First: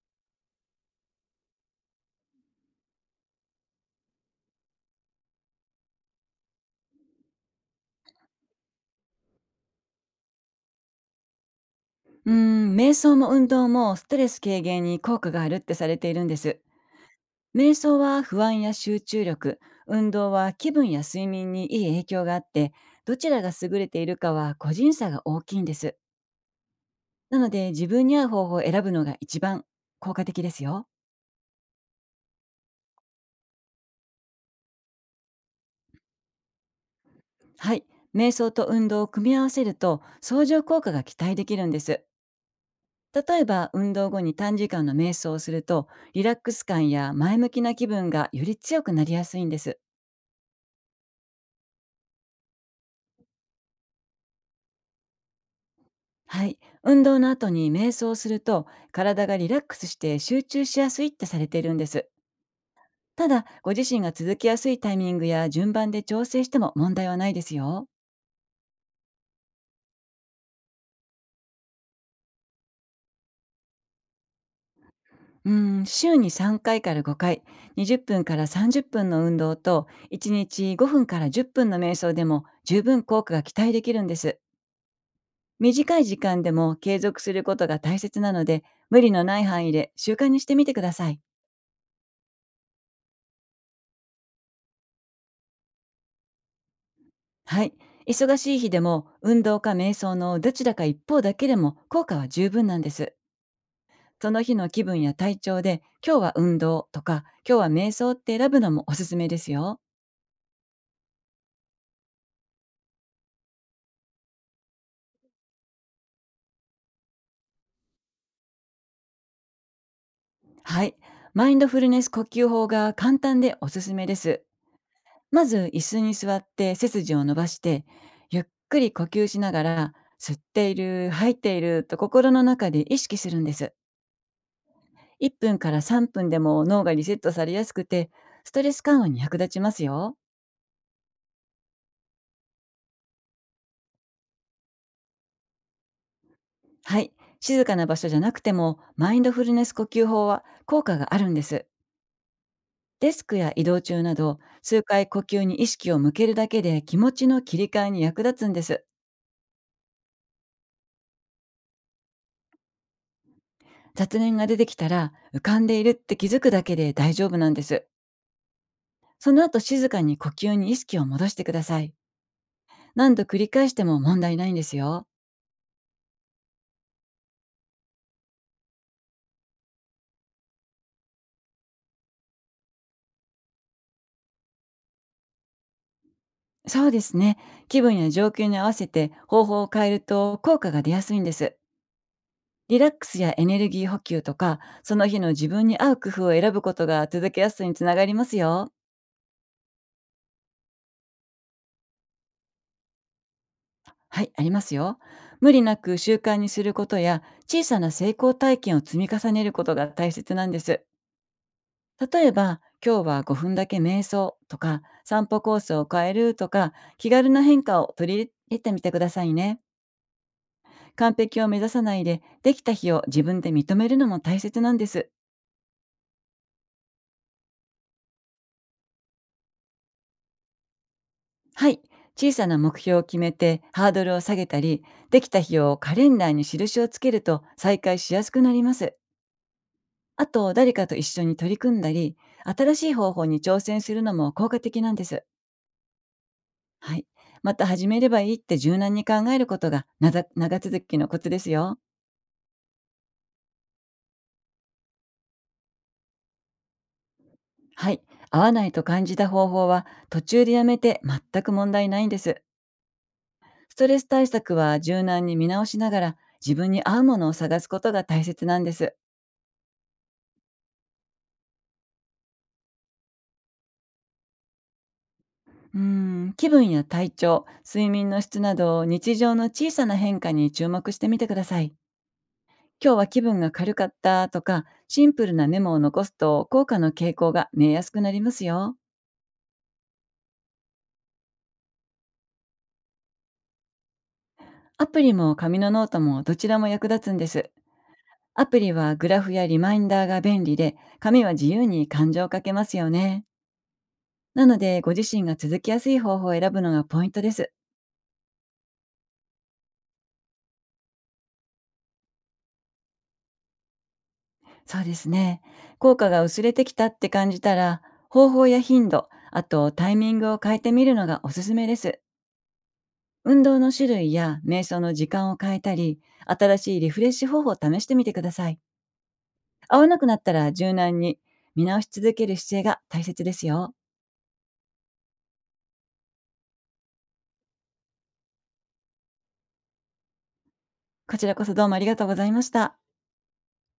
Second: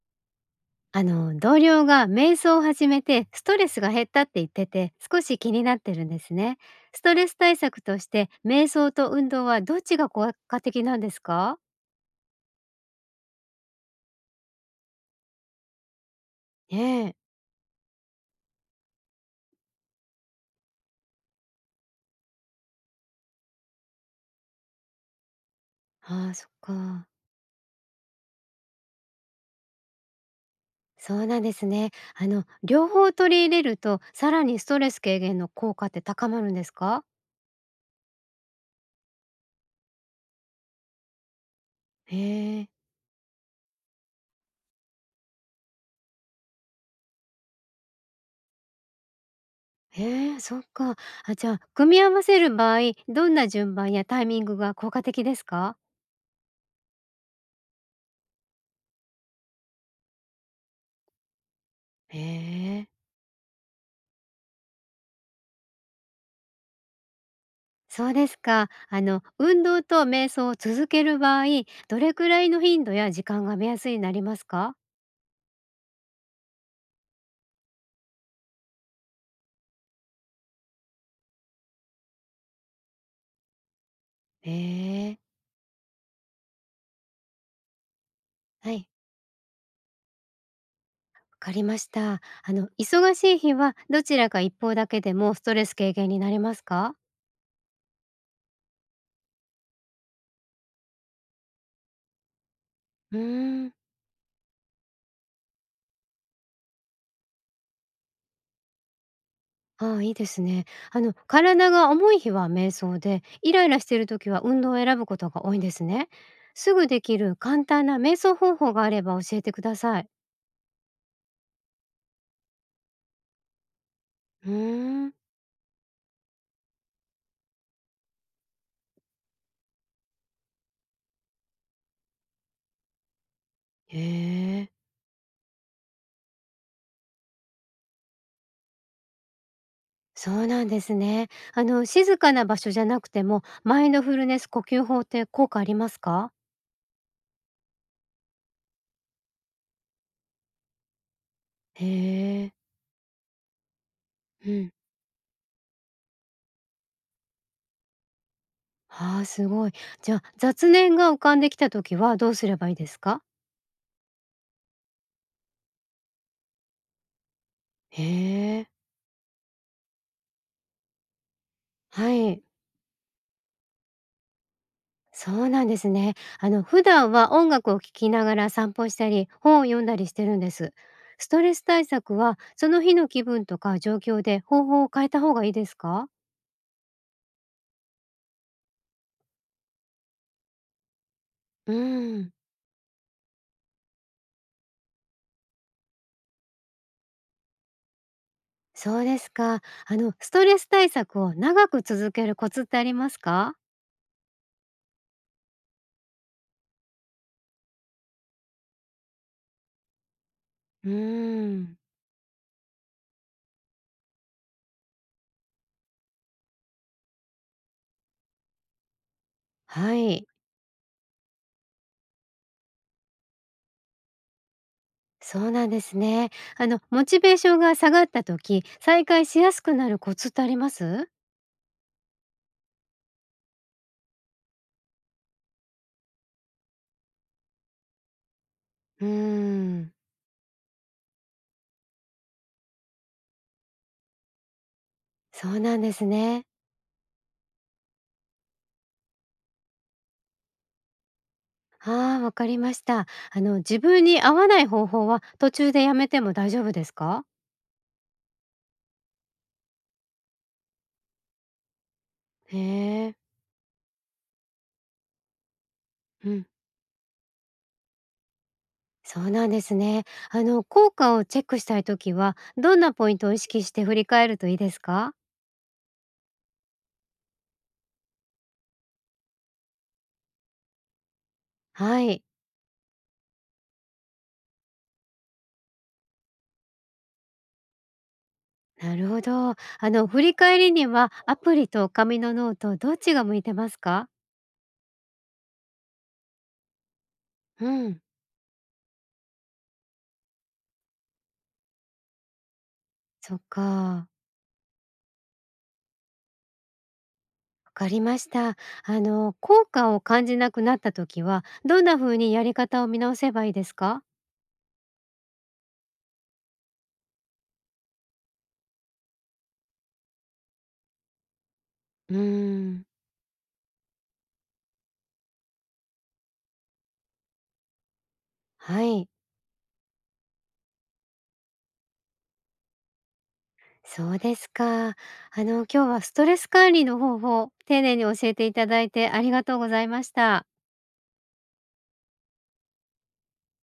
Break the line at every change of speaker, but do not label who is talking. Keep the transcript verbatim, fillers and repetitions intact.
あの同僚が瞑想を始めてストレスが減ったって言ってて少し気になってるんですね。ストレス対策として瞑想と運動はどっちが効果的なんですか？
うーん、瞑想も運動もストレス軽減に効果があるってされているんです。
ねえ。
瞑想は不安や集中力、運動は気分や睡眠にいい影響があって、どちらが優れているかは個人差が大きいんです。
ああ、そっか。
なので自分に合う方法を選ぶのが一番効果的ですよ。
そうなんですね。あの両方取り入れるとさらにストレス軽減の効果って高まるんですか？
はい、瞑想と運動を組み合わせると相乗効果が期待できるんです。
へえ。
例えば運動後に短時間の瞑想をするとリラックス感や前向きな気分がより強くなりやすいんです。
へえ、そっか。あ、じゃあ組み合わせる場合、どんな順番やタイミングが効果的ですか？
はい。運動の後に瞑想をすると、体がリラックスして集中しやすいってされているんです。
へえ。
ただ、ご自身が続きやすいタイミングや順番で調整しても問題はないですよ。
そうですか。あの、運動と瞑想を続ける場合、どれくらいの頻度や時間が目安になりますか？
うん、週にさんかいかいからごかい、にじゅっぷんからさんじゅっぷんの運動と、いちにちごふんからじゅっぷんの瞑想でも十分効果が期待できるんです。
へえ。
短い時間でも継続することが大切なので、
はい。
無理のない範囲で習慣にしてみてください。
わかりました。あの、忙しい日はどちらか一方だけでもストレス軽減になりますか？
はい。忙しい日でも運動か瞑想のどちらか一方だけでも効果は十分なんです。
うーん。
その日の気分や体調で今日は運動とか今日は瞑想って選ぶのもおすすめですよ。
ああ、いいですね。あの、体が重い日は瞑想で、イライラしている時は運動を選ぶことが多いんですね。すぐできる簡単な瞑想方法があれば教えてください。
はい。マインドフルネス呼吸法が簡単でおすすめです。
うーん。
まず椅子に座って背筋を伸ばして、ゆっくり呼吸しながら、吸っている、吐いていると心の中で意識するんです。
へえ。
いっぷんからさんぷんでも脳がリセットされやすくて、ストレス緩和に役立ちますよ。
そうなんですね。あの、静かな場所じゃなくても、マインドフルネス呼吸法って効果ありますか？
はい。静かな場所じゃなくても、マインドフルネス呼吸法は効果があるんです。
へえ。
デスクや移動中など、
うん。
数回呼吸に意識を向けるだけで気持ちの切り替えに役立つんです。
ああ、すごい。じゃあ、雑念が浮かんできた時はどうすればいいですか？
雑念が出てきたら、浮かんでいるって気づくだけで大丈夫なんです。
へえ。
その後静かに呼吸に意識を戻してください。
はい。
何度繰り返しても問題ないんですよ。
そうなんですね。あの、普段は音楽を聴きながら散歩したり、本を読んだりしてるんです。ストレス対策は、その日の気分とか状況で方法を変えた方がいいですか？
そうですね。気分や状況に合わせて方法を変えると効果が出やすいんです。
うん。
リラックスやエネルギー補給とか、その日の自分に合う工夫を選ぶことが続けやすさにつながりますよ。
そうですか。あの、ストレス対策を長く続けるコツってありますか？
はい、ありますよ。無理なく習慣にすることや、小さな成功体験を積み重ねることが大切なんです。
うーん。
例えば、今日はごふんだけ瞑想とか、散歩コースを変えるとか、気軽な変化を取り入れてみてくださいね。
はい、
完璧を目指さないで、できた日を自分で認めるのも大切なんです。
そうなんですね。あの、モチベーションが下がった時、再開しやすくなるコツってあります？
はい。小さな目標を決めてハードルを下げたり、できた日をカレンダーに印をつけると再開しやすくなります。
うーん。
あと、誰かと一緒に取り組んだり、新しい方法に挑戦するのも効果的なんです。
そうなんですね。
はい。また始めればいいって柔軟に考えることがなだ長続きのコツですよ。
ああ、わかりました。あの、自分に合わない方法は途中でやめても大丈夫ですか？
はい。合わないと感じた方法は途中でやめて全く問題ないんです。
へえ、
ストレス対策は柔軟に見直しながら、
うん。
自分に合うものを探すことが大切なんです。
そうなんですね。あの、効果をチェックしたい時は、どんなポイントを意識して振り返るといいですか？
うーん、気分や体調、睡眠の質など日常の小さな変化に注目してみてください。
はい。
今日は気分が軽かったとか、シンプルなメモを残すと効果の傾向が見えやすくなりますよ。
なるほど。あの、振り返りにはアプリと紙のノート、どっちが向いてますか？
アプリも紙のノートもどちらも役立つんです。
うん。
アプリはグラフやリマインダーが便利で、紙は自由に感情をかけますよね。
そっか、
なので、ご自身が続きやすい方法を選ぶのがポイントです。
わかりました。あの、効果を感じなくなった時は、どんな風にやり方を見直せばいいですか？
そうですね。効果が薄れてきたって感じたら、方法や頻度、あとタイミングを変えてみるのがおすすめです。
うーん。
運動の種類や瞑想の時間を変えたり、新しいリフレッシュ方法を試してみてください。
はい、
合わなくなったら柔軟に見直し続ける姿勢が大切ですよ。
そうですか。あの、今日はストレス管理の方法、丁寧に教えていただいてありがとうございました。
こちらこそ、どうもありがとうございました。